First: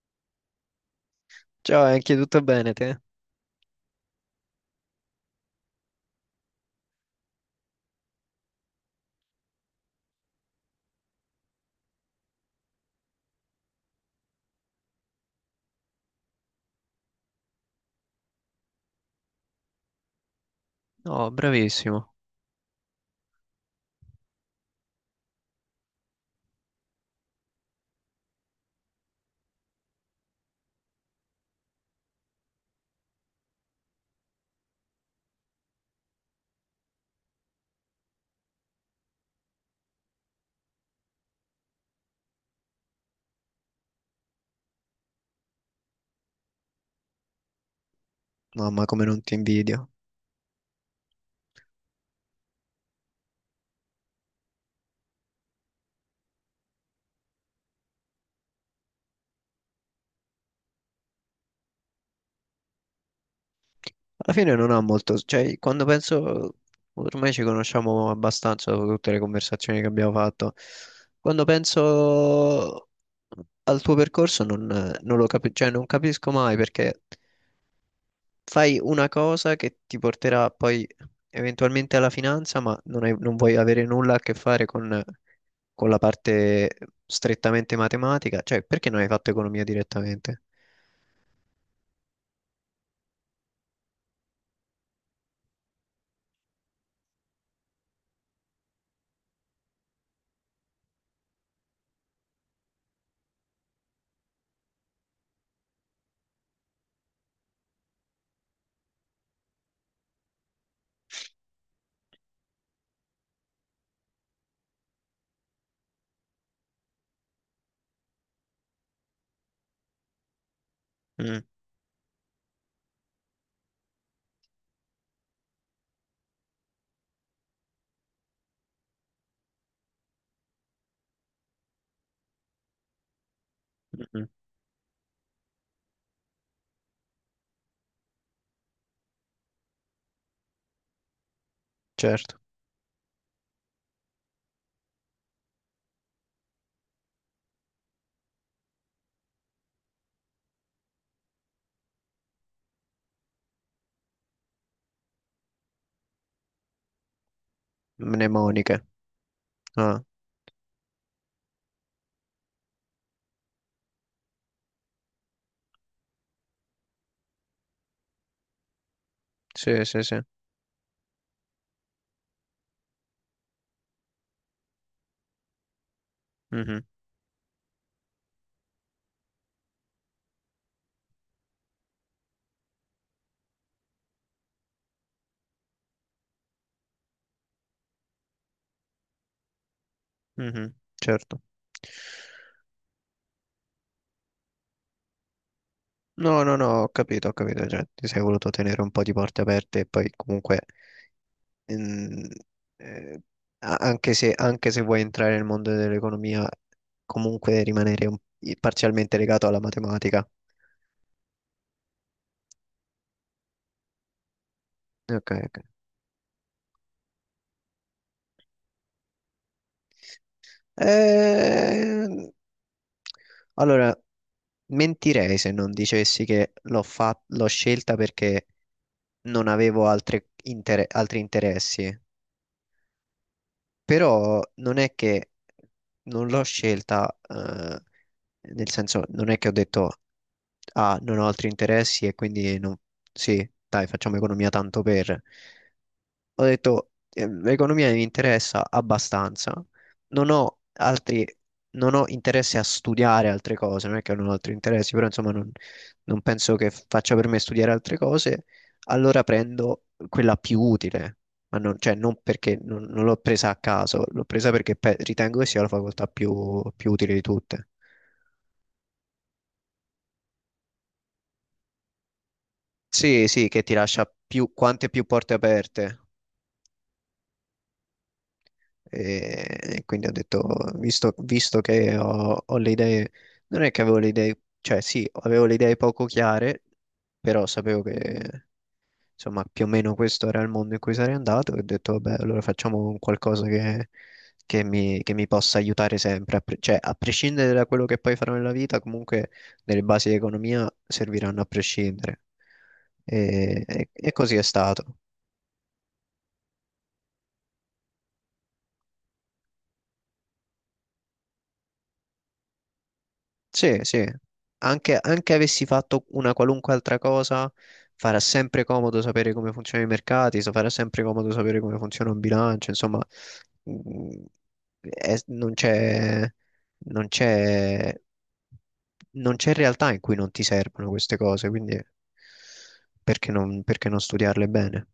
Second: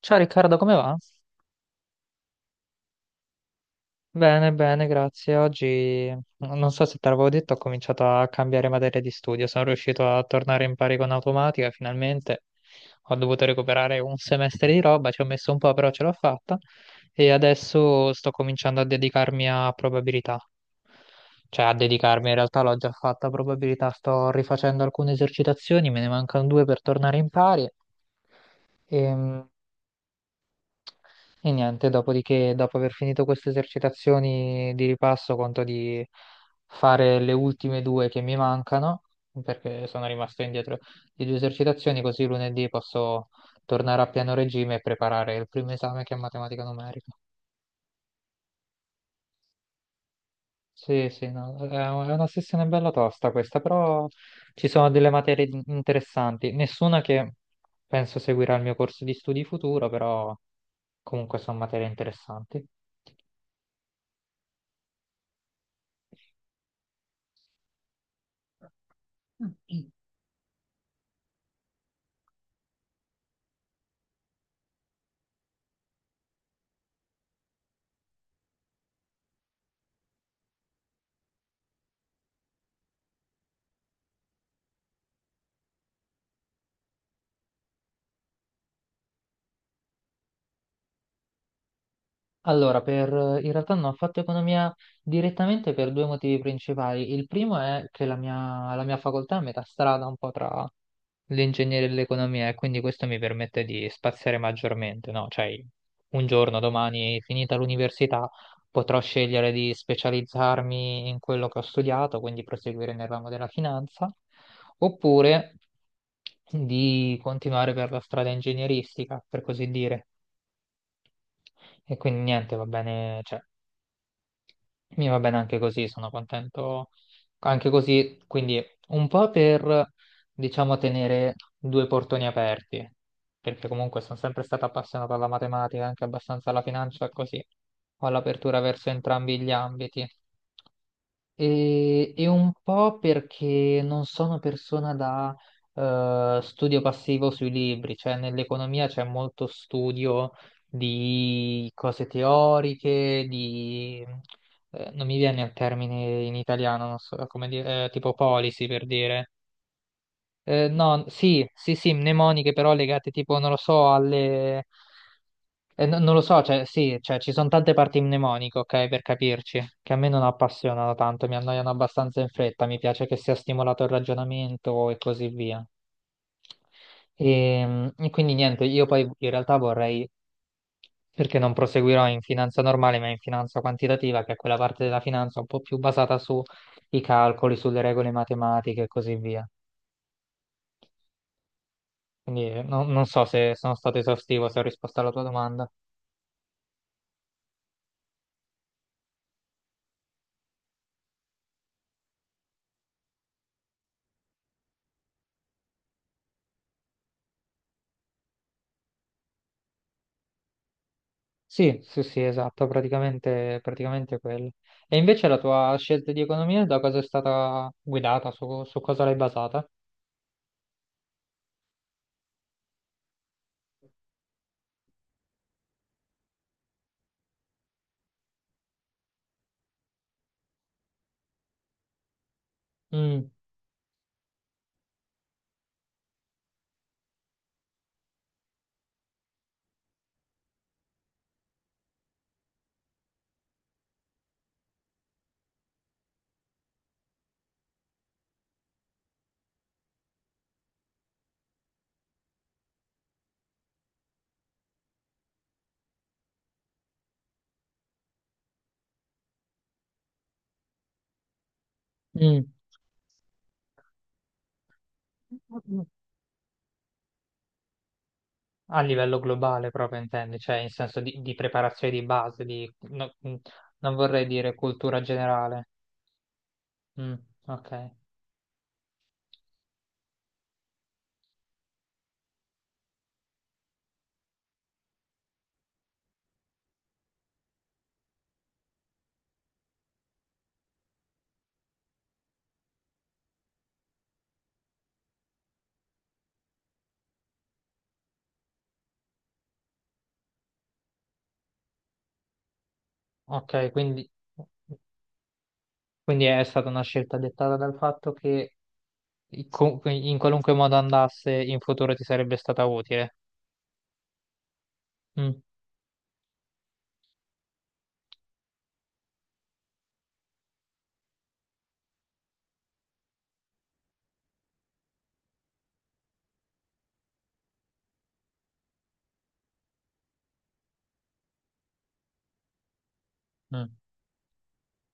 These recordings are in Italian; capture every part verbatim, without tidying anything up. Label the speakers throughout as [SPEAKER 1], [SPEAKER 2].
[SPEAKER 1] Ciao Riccardo, come va?
[SPEAKER 2] Ciao, anche tutto bene te?
[SPEAKER 1] Bene, bene, grazie. Oggi, non so se te l'avevo detto, ho cominciato a cambiare materia di studio. Sono riuscito a tornare in pari con automatica, finalmente. Ho dovuto recuperare un semestre di roba, ci ho messo un po', però ce l'ho fatta. E adesso sto cominciando a dedicarmi a probabilità.
[SPEAKER 2] No,
[SPEAKER 1] Cioè, a
[SPEAKER 2] bravissimo.
[SPEAKER 1] dedicarmi, in realtà l'ho già fatta a probabilità. Sto rifacendo alcune esercitazioni, me ne mancano due per tornare in pari. Ehm, E niente, dopodiché, dopo aver finito queste esercitazioni di ripasso, conto di fare le ultime due che mi mancano, perché sono rimasto indietro di due esercitazioni, così lunedì posso tornare a pieno regime e preparare il primo esame che è matematica numerica.
[SPEAKER 2] Mamma, come non ti invidio.
[SPEAKER 1] Sì, sì, no, è un- è una sessione bella tosta questa, però ci sono delle materie in- interessanti, nessuna che penso seguirà il mio corso di studi futuro, però comunque sono materie interessanti.
[SPEAKER 2] Alla fine non ha molto, cioè, quando penso, ormai ci conosciamo abbastanza dopo tutte le conversazioni che abbiamo fatto. Quando penso al tuo percorso non, non lo capisco, cioè, non capisco mai perché fai una cosa che ti porterà poi eventualmente alla finanza, ma non hai- non vuoi avere nulla a che fare con, con la parte strettamente matematica. Cioè, perché non hai fatto economia direttamente?
[SPEAKER 1] Allora, per, In realtà non ho fatto economia direttamente per due motivi principali. Il primo è che la mia, la mia facoltà è a metà strada un po' tra l'ingegneria e l'economia, e quindi questo mi permette di spaziare maggiormente, no? Cioè, un giorno, domani, finita l'università, potrò scegliere di specializzarmi in quello che ho studiato, quindi proseguire nel ramo della finanza, oppure di continuare per la strada ingegneristica, per così dire.
[SPEAKER 2] Mm.
[SPEAKER 1] E quindi niente, va bene, cioè, mi va bene anche così, sono contento anche così, quindi un po' per, diciamo, tenere due portoni aperti, perché comunque sono
[SPEAKER 2] Mm.
[SPEAKER 1] sempre stato appassionato alla matematica, anche abbastanza alla finanza, così ho l'apertura verso entrambi gli ambiti. E, e
[SPEAKER 2] Certo.
[SPEAKER 1] un po' perché non sono persona da eh, studio passivo sui libri, cioè nell'economia c'è molto studio di cose teoriche, di... eh, Non mi viene il termine in italiano, non so come dire, eh, tipo policy
[SPEAKER 2] Mnemoniche.
[SPEAKER 1] per dire,
[SPEAKER 2] Ah,
[SPEAKER 1] eh, no, sì, sì, sì, mnemoniche, però legate tipo, non lo so, alle... eh, no- non lo so, cioè sì, cioè ci sono tante parti mnemoniche, ok, per capirci,
[SPEAKER 2] sì,
[SPEAKER 1] che a
[SPEAKER 2] sì,
[SPEAKER 1] me
[SPEAKER 2] sì.
[SPEAKER 1] non appassionano tanto, mi annoiano abbastanza in fretta, mi piace che sia stimolato il ragionamento e così via.
[SPEAKER 2] Mhm.
[SPEAKER 1] E, e quindi niente, io poi in realtà vorrei, perché non proseguirò in finanza normale, ma in finanza quantitativa, che è quella parte della finanza un po' più basata sui calcoli, sulle regole matematiche e così via.
[SPEAKER 2] Mhm. Certo.
[SPEAKER 1] Quindi eh, no- non so se sono stato esaustivo, se ho risposto alla tua domanda.
[SPEAKER 2] No, no, no, ho capito, ho capito. Cioè, ti sei voluto tenere un po' di porte aperte e poi comunque, mm, eh, a- anche se, anche se vuoi entrare nel mondo dell'economia, comunque rimanere un- parzialmente legato alla matematica.
[SPEAKER 1] Sì, sì, sì, esatto, praticamente, praticamente quello. E invece
[SPEAKER 2] Ok,
[SPEAKER 1] la
[SPEAKER 2] ok.
[SPEAKER 1] tua scelta di economia da cosa è stata guidata, su, su cosa l'hai basata?
[SPEAKER 2] Eh, allora, mentirei se non dicessi che l'ho fa- l'ho scelta perché non avevo altre inter- altri interessi,
[SPEAKER 1] Mm,
[SPEAKER 2] però non è che non l'ho scelta, eh, nel senso non è che ho detto, ah, non ho altri interessi e quindi non- sì, dai, facciamo economia tanto per ho detto, eh, l'economia mi interessa abbastanza, non ho altri, non ho interesse a studiare altre cose, non è che non ho altri interessi, però insomma non, non penso che faccia per me studiare altre cose, allora prendo quella più utile, ma non, cioè, non
[SPEAKER 1] mm.
[SPEAKER 2] perché non, non l'ho presa a caso, l'ho presa perché pe- ritengo che sia la facoltà più più utile di tutte.
[SPEAKER 1] A livello globale proprio intendi, cioè in senso di, di preparazione di base, di, no-
[SPEAKER 2] Sì,
[SPEAKER 1] mm,
[SPEAKER 2] sì, che ti
[SPEAKER 1] non
[SPEAKER 2] lascia
[SPEAKER 1] vorrei
[SPEAKER 2] più,
[SPEAKER 1] dire
[SPEAKER 2] quante
[SPEAKER 1] cultura
[SPEAKER 2] più porte
[SPEAKER 1] generale.
[SPEAKER 2] aperte.
[SPEAKER 1] Mm, ok,
[SPEAKER 2] E quindi ho detto, visto, visto che ho, ho le idee, non è che avevo le idee, cioè sì, avevo le idee poco chiare, però sapevo che insomma più o meno questo era il mondo in cui sarei andato e ho detto, vabbè, allora facciamo un qualcosa che, che mi, che mi possa aiutare sempre, a pre- cioè a prescindere da quello che poi farò nella vita, comunque delle basi di economia serviranno a prescindere. E,
[SPEAKER 1] ok,
[SPEAKER 2] e-
[SPEAKER 1] quindi,
[SPEAKER 2] e così è stato.
[SPEAKER 1] quindi è stata una scelta dettata dal fatto che co- in qualunque modo andasse in futuro ti sarebbe stata utile.
[SPEAKER 2] Sì, sì, anche, anche
[SPEAKER 1] Mm,
[SPEAKER 2] avessi fatto una qualunque altra cosa, farà sempre comodo sapere come funzionano i mercati, so- farà sempre comodo sapere come funziona un bilancio, insomma, mm, è- non c'è, non c'è, non c'è realtà in cui non ti servono queste cose, quindi perché non,
[SPEAKER 1] mm.
[SPEAKER 2] perché non studiarle bene?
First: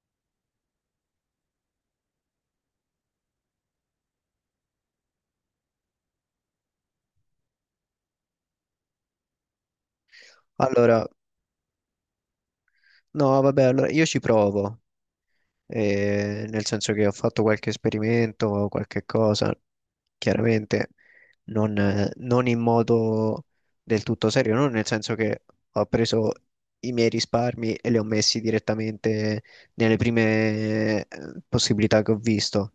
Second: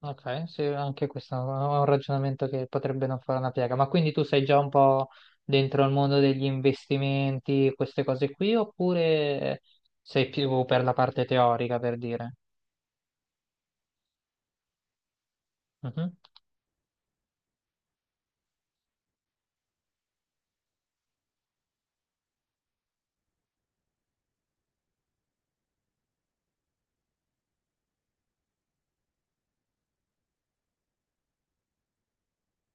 [SPEAKER 1] Ok, sì, anche questo è un ragionamento che potrebbe non fare una piega. Ma quindi tu sei già un po' dentro il mondo degli investimenti, queste cose qui, oppure sei più per la
[SPEAKER 2] Allora,
[SPEAKER 1] parte teorica, per dire?
[SPEAKER 2] no, vabbè, allora io ci provo, eh, nel senso che ho fatto qualche esperimento, qualche cosa, chiaramente non, eh, non in modo del tutto serio, non nel senso che ho preso i miei risparmi e li ho messi direttamente nelle prime eh, possibilità che ho visto,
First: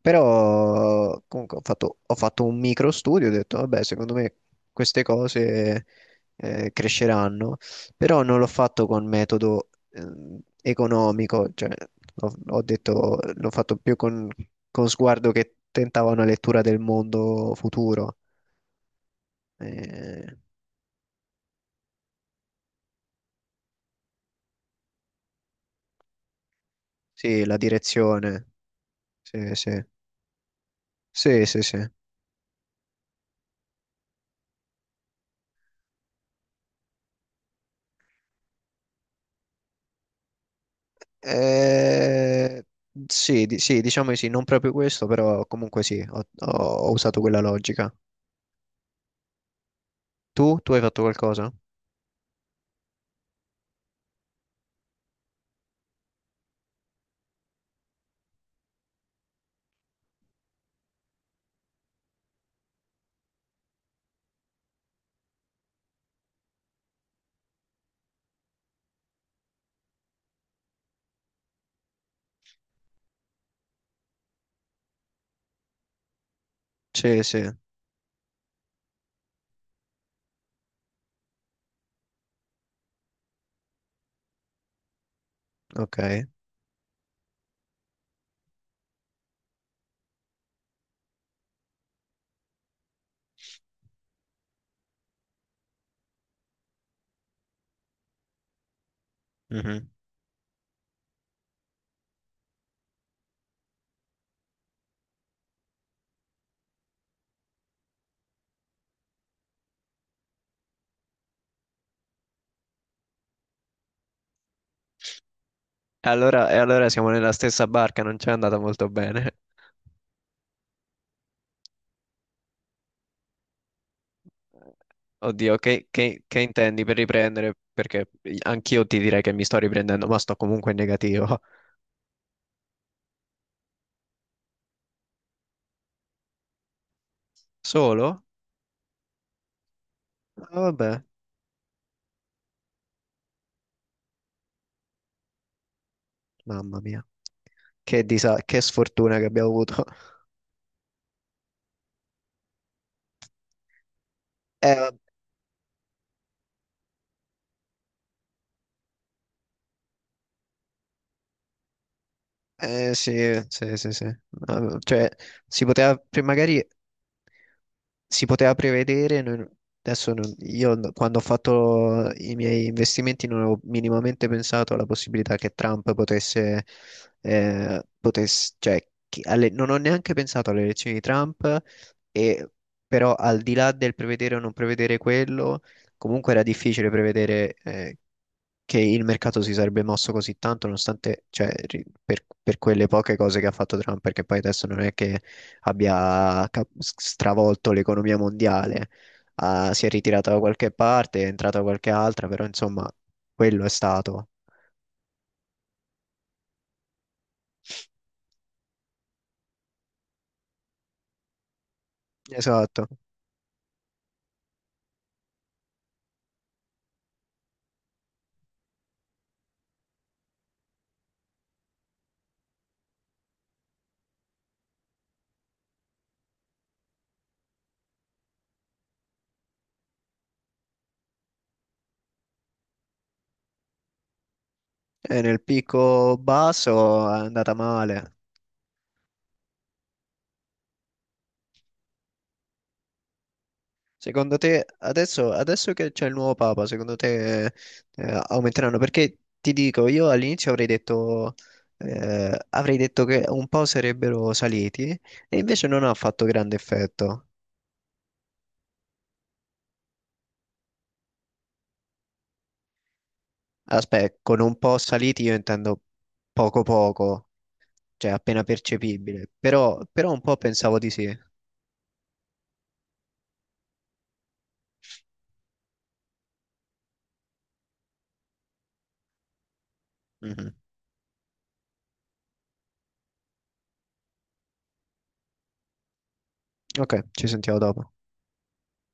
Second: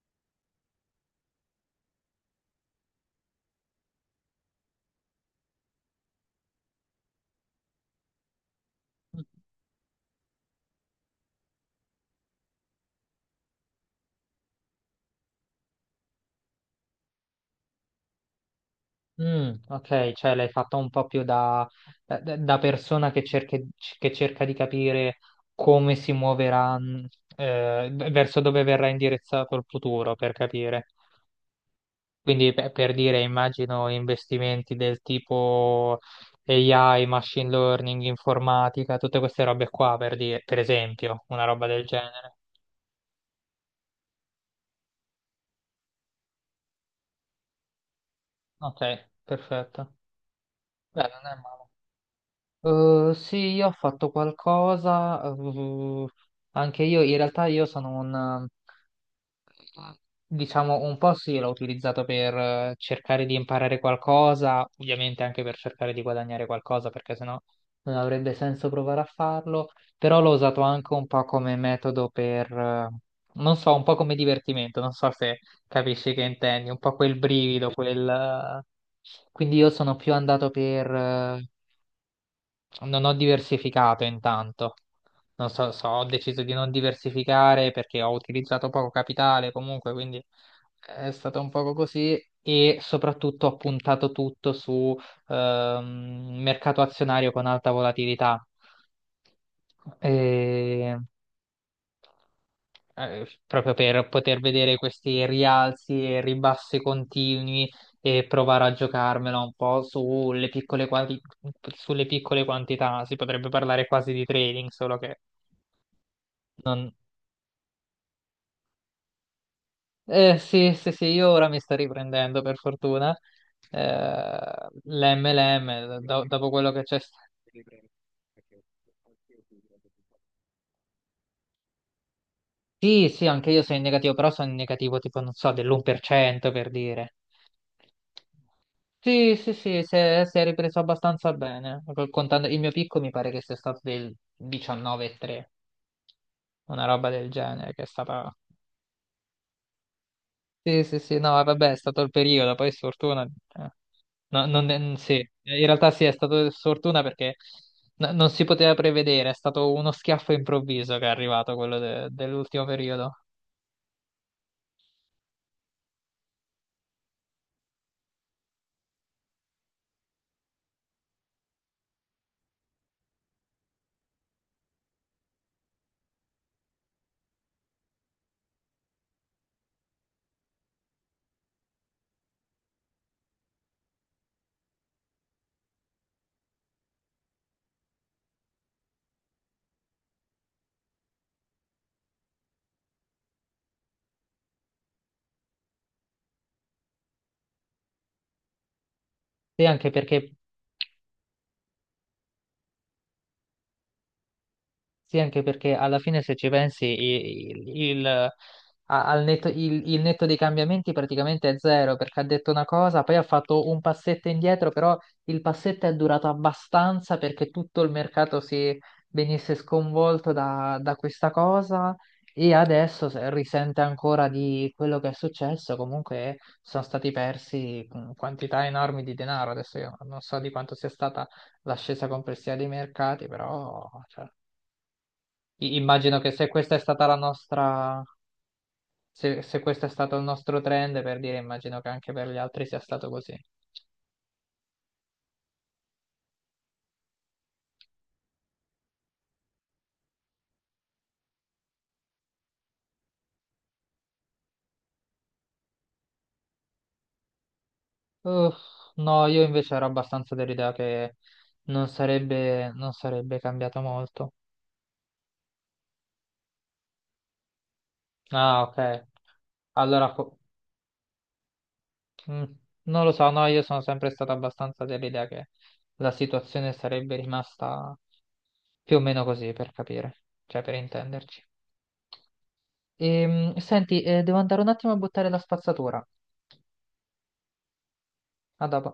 [SPEAKER 2] però comunque ho fatto, ho fatto un micro studio, ho detto, vabbè, secondo me queste cose eh, cresceranno, però non l'ho fatto con
[SPEAKER 1] Mhm.
[SPEAKER 2] metodo ehm, economico, cioè ho, ho detto, l'ho fatto più con, con, sguardo che tentava una lettura del mondo futuro.
[SPEAKER 1] Mm, ok, cioè
[SPEAKER 2] Eh,
[SPEAKER 1] l'hai fatto un po' più da, da- da persona che cerca, che cerca di capire come si muoverà, mh,
[SPEAKER 2] sì, la
[SPEAKER 1] eh, verso
[SPEAKER 2] direzione,
[SPEAKER 1] dove verrà
[SPEAKER 2] sì,
[SPEAKER 1] indirizzato il
[SPEAKER 2] sì,
[SPEAKER 1] futuro, per capire.
[SPEAKER 2] sì, sì, sì.
[SPEAKER 1] Quindi pe- per dire, immagino investimenti del tipo A I, machine learning, informatica, tutte queste robe qua, per dire, per esempio, una roba del genere.
[SPEAKER 2] Eh, sì, di- sì, diciamo di sì, non proprio questo, però comunque sì, ho, ho- ho usato quella logica.
[SPEAKER 1] Ok, perfetto.
[SPEAKER 2] Tu? Tu hai fatto
[SPEAKER 1] Beh, non è
[SPEAKER 2] qualcosa?
[SPEAKER 1] male. Eh, sì, io ho fatto qualcosa, eh, anche io in realtà io sono un, eh, diciamo, un po' sì, l'ho utilizzato per eh, cercare di imparare qualcosa, ovviamente anche per cercare di guadagnare qualcosa, perché sennò non avrebbe senso provare a farlo, però l'ho usato anche un po' come metodo per, eh, non so, un po' come divertimento, non so se capisci che intendi, un po' quel
[SPEAKER 2] Sì, sì,
[SPEAKER 1] brivido, quel... eh, quindi io sono più andato per... eh, non ho diversificato intanto. Non so, so- ho
[SPEAKER 2] ok.
[SPEAKER 1] deciso di non diversificare perché ho utilizzato poco capitale comunque, quindi è stato un poco così, e soprattutto ho puntato tutto su ehm, mercato azionario con alta volatilità,
[SPEAKER 2] Mhm.
[SPEAKER 1] eh, proprio per poter vedere questi rialzi e ribassi continui e provare a giocarmela un po' sulle piccole, quanti- sulle piccole quantità. Si potrebbe parlare quasi di trading, solo che
[SPEAKER 2] E allora, e allora
[SPEAKER 1] non...
[SPEAKER 2] siamo nella stessa barca, non ci è andata molto bene.
[SPEAKER 1] eh, sì, sì, sì, io ora mi sto riprendendo per fortuna. Eh,
[SPEAKER 2] Oddio, che,
[SPEAKER 1] l'M L M,
[SPEAKER 2] che-
[SPEAKER 1] do-
[SPEAKER 2] che
[SPEAKER 1] dopo quello che
[SPEAKER 2] intendi per
[SPEAKER 1] c'è.
[SPEAKER 2] riprendere? Perché anch'io ti direi che mi sto riprendendo, ma sto comunque in negativo.
[SPEAKER 1] Sì, sì, anche io sono in negativo, però sono in negativo tipo, non so, dell'uno per cento per cento per dire.
[SPEAKER 2] Solo?
[SPEAKER 1] Sì, sì, sì, si è, si è
[SPEAKER 2] Ah,
[SPEAKER 1] ripreso
[SPEAKER 2] vabbè,
[SPEAKER 1] abbastanza bene. Col- Contando il mio picco mi pare che sia stato del diciannove virgola tre,
[SPEAKER 2] mamma
[SPEAKER 1] una
[SPEAKER 2] mia.
[SPEAKER 1] roba del genere che è
[SPEAKER 2] Che,
[SPEAKER 1] stata...
[SPEAKER 2] disa- che sfortuna che abbiamo avuto.
[SPEAKER 1] Sì, sì, sì, no, vabbè, è stato il periodo, poi sfortuna... eh, no, non è- mm, sì, in realtà sì, è stato sfortuna perché n- non si poteva prevedere, è stato uno schiaffo improvviso che è arrivato quello de- dell'ultimo
[SPEAKER 2] Eh
[SPEAKER 1] periodo.
[SPEAKER 2] sì, sì, sì, sì. Eh, Cioè, si poteva, pre- magari si poteva prevedere, noi- adesso non- io n- quando ho fatto i miei investimenti non avevo minimamente pensato alla possibilità che Trump potesse, eh, potesse- cioè, chi- alle- non ho neanche pensato alle elezioni di Trump, e, però al di là del prevedere o non prevedere quello, comunque era difficile prevedere, eh, che il mercato si sarebbe mosso così tanto, nonostante, cioè, ri- per, per quelle poche cose che ha fatto Trump, perché poi adesso non è che abbia cap- stravolto l'economia mondiale,
[SPEAKER 1] Sì,
[SPEAKER 2] ah, si è
[SPEAKER 1] anche
[SPEAKER 2] ritirata
[SPEAKER 1] perché
[SPEAKER 2] da qualche parte, è entrata da qualche altra, però insomma, quello è stato.
[SPEAKER 1] Sì, anche perché alla fine se ci pensi il, il- a- al netto, il- il netto dei cambiamenti praticamente è zero, perché ha detto una
[SPEAKER 2] Esatto.
[SPEAKER 1] cosa, poi ha fatto un passetto indietro, però il passetto è durato abbastanza perché tutto il mercato si venisse sconvolto da, da questa cosa, e adesso se- risente ancora di quello che è successo. Comunque sono stati persi mh, quantità enormi di denaro. Adesso io non so di quanto sia stata l'ascesa complessiva dei mercati, però... cioè,
[SPEAKER 2] E nel
[SPEAKER 1] i-
[SPEAKER 2] picco
[SPEAKER 1] immagino che se questa è stata
[SPEAKER 2] basso
[SPEAKER 1] la
[SPEAKER 2] è andata
[SPEAKER 1] nostra,
[SPEAKER 2] male.
[SPEAKER 1] se, se questo è stato il nostro trend, per dire, immagino che anche per gli altri sia stato così.
[SPEAKER 2] Secondo te, adesso, adesso che c'è il nuovo Papa, secondo te eh, aumenteranno? Perché ti dico, io all'inizio avrei detto, eh, avrei detto, che un po' sarebbero saliti e invece non ha fatto grande effetto.
[SPEAKER 1] Uff, no, io invece ero abbastanza dell'idea che non sarebbe, non sarebbe cambiato
[SPEAKER 2] Aspetta,
[SPEAKER 1] molto.
[SPEAKER 2] con un po' saliti io intendo poco poco, cioè appena
[SPEAKER 1] Ah, ok.
[SPEAKER 2] percepibile, però, però
[SPEAKER 1] Allora,
[SPEAKER 2] un po'
[SPEAKER 1] fo-
[SPEAKER 2] pensavo di sì.
[SPEAKER 1] mm, non lo so, no, io sono sempre stato abbastanza dell'idea che la situazione sarebbe rimasta più o meno così, per capire,
[SPEAKER 2] Mhm.
[SPEAKER 1] cioè per intenderci. Ehm, senti, eh, devo andare un attimo a buttare la spazzatura.
[SPEAKER 2] Ok, ci sentiamo dopo.
[SPEAKER 1] A dopo.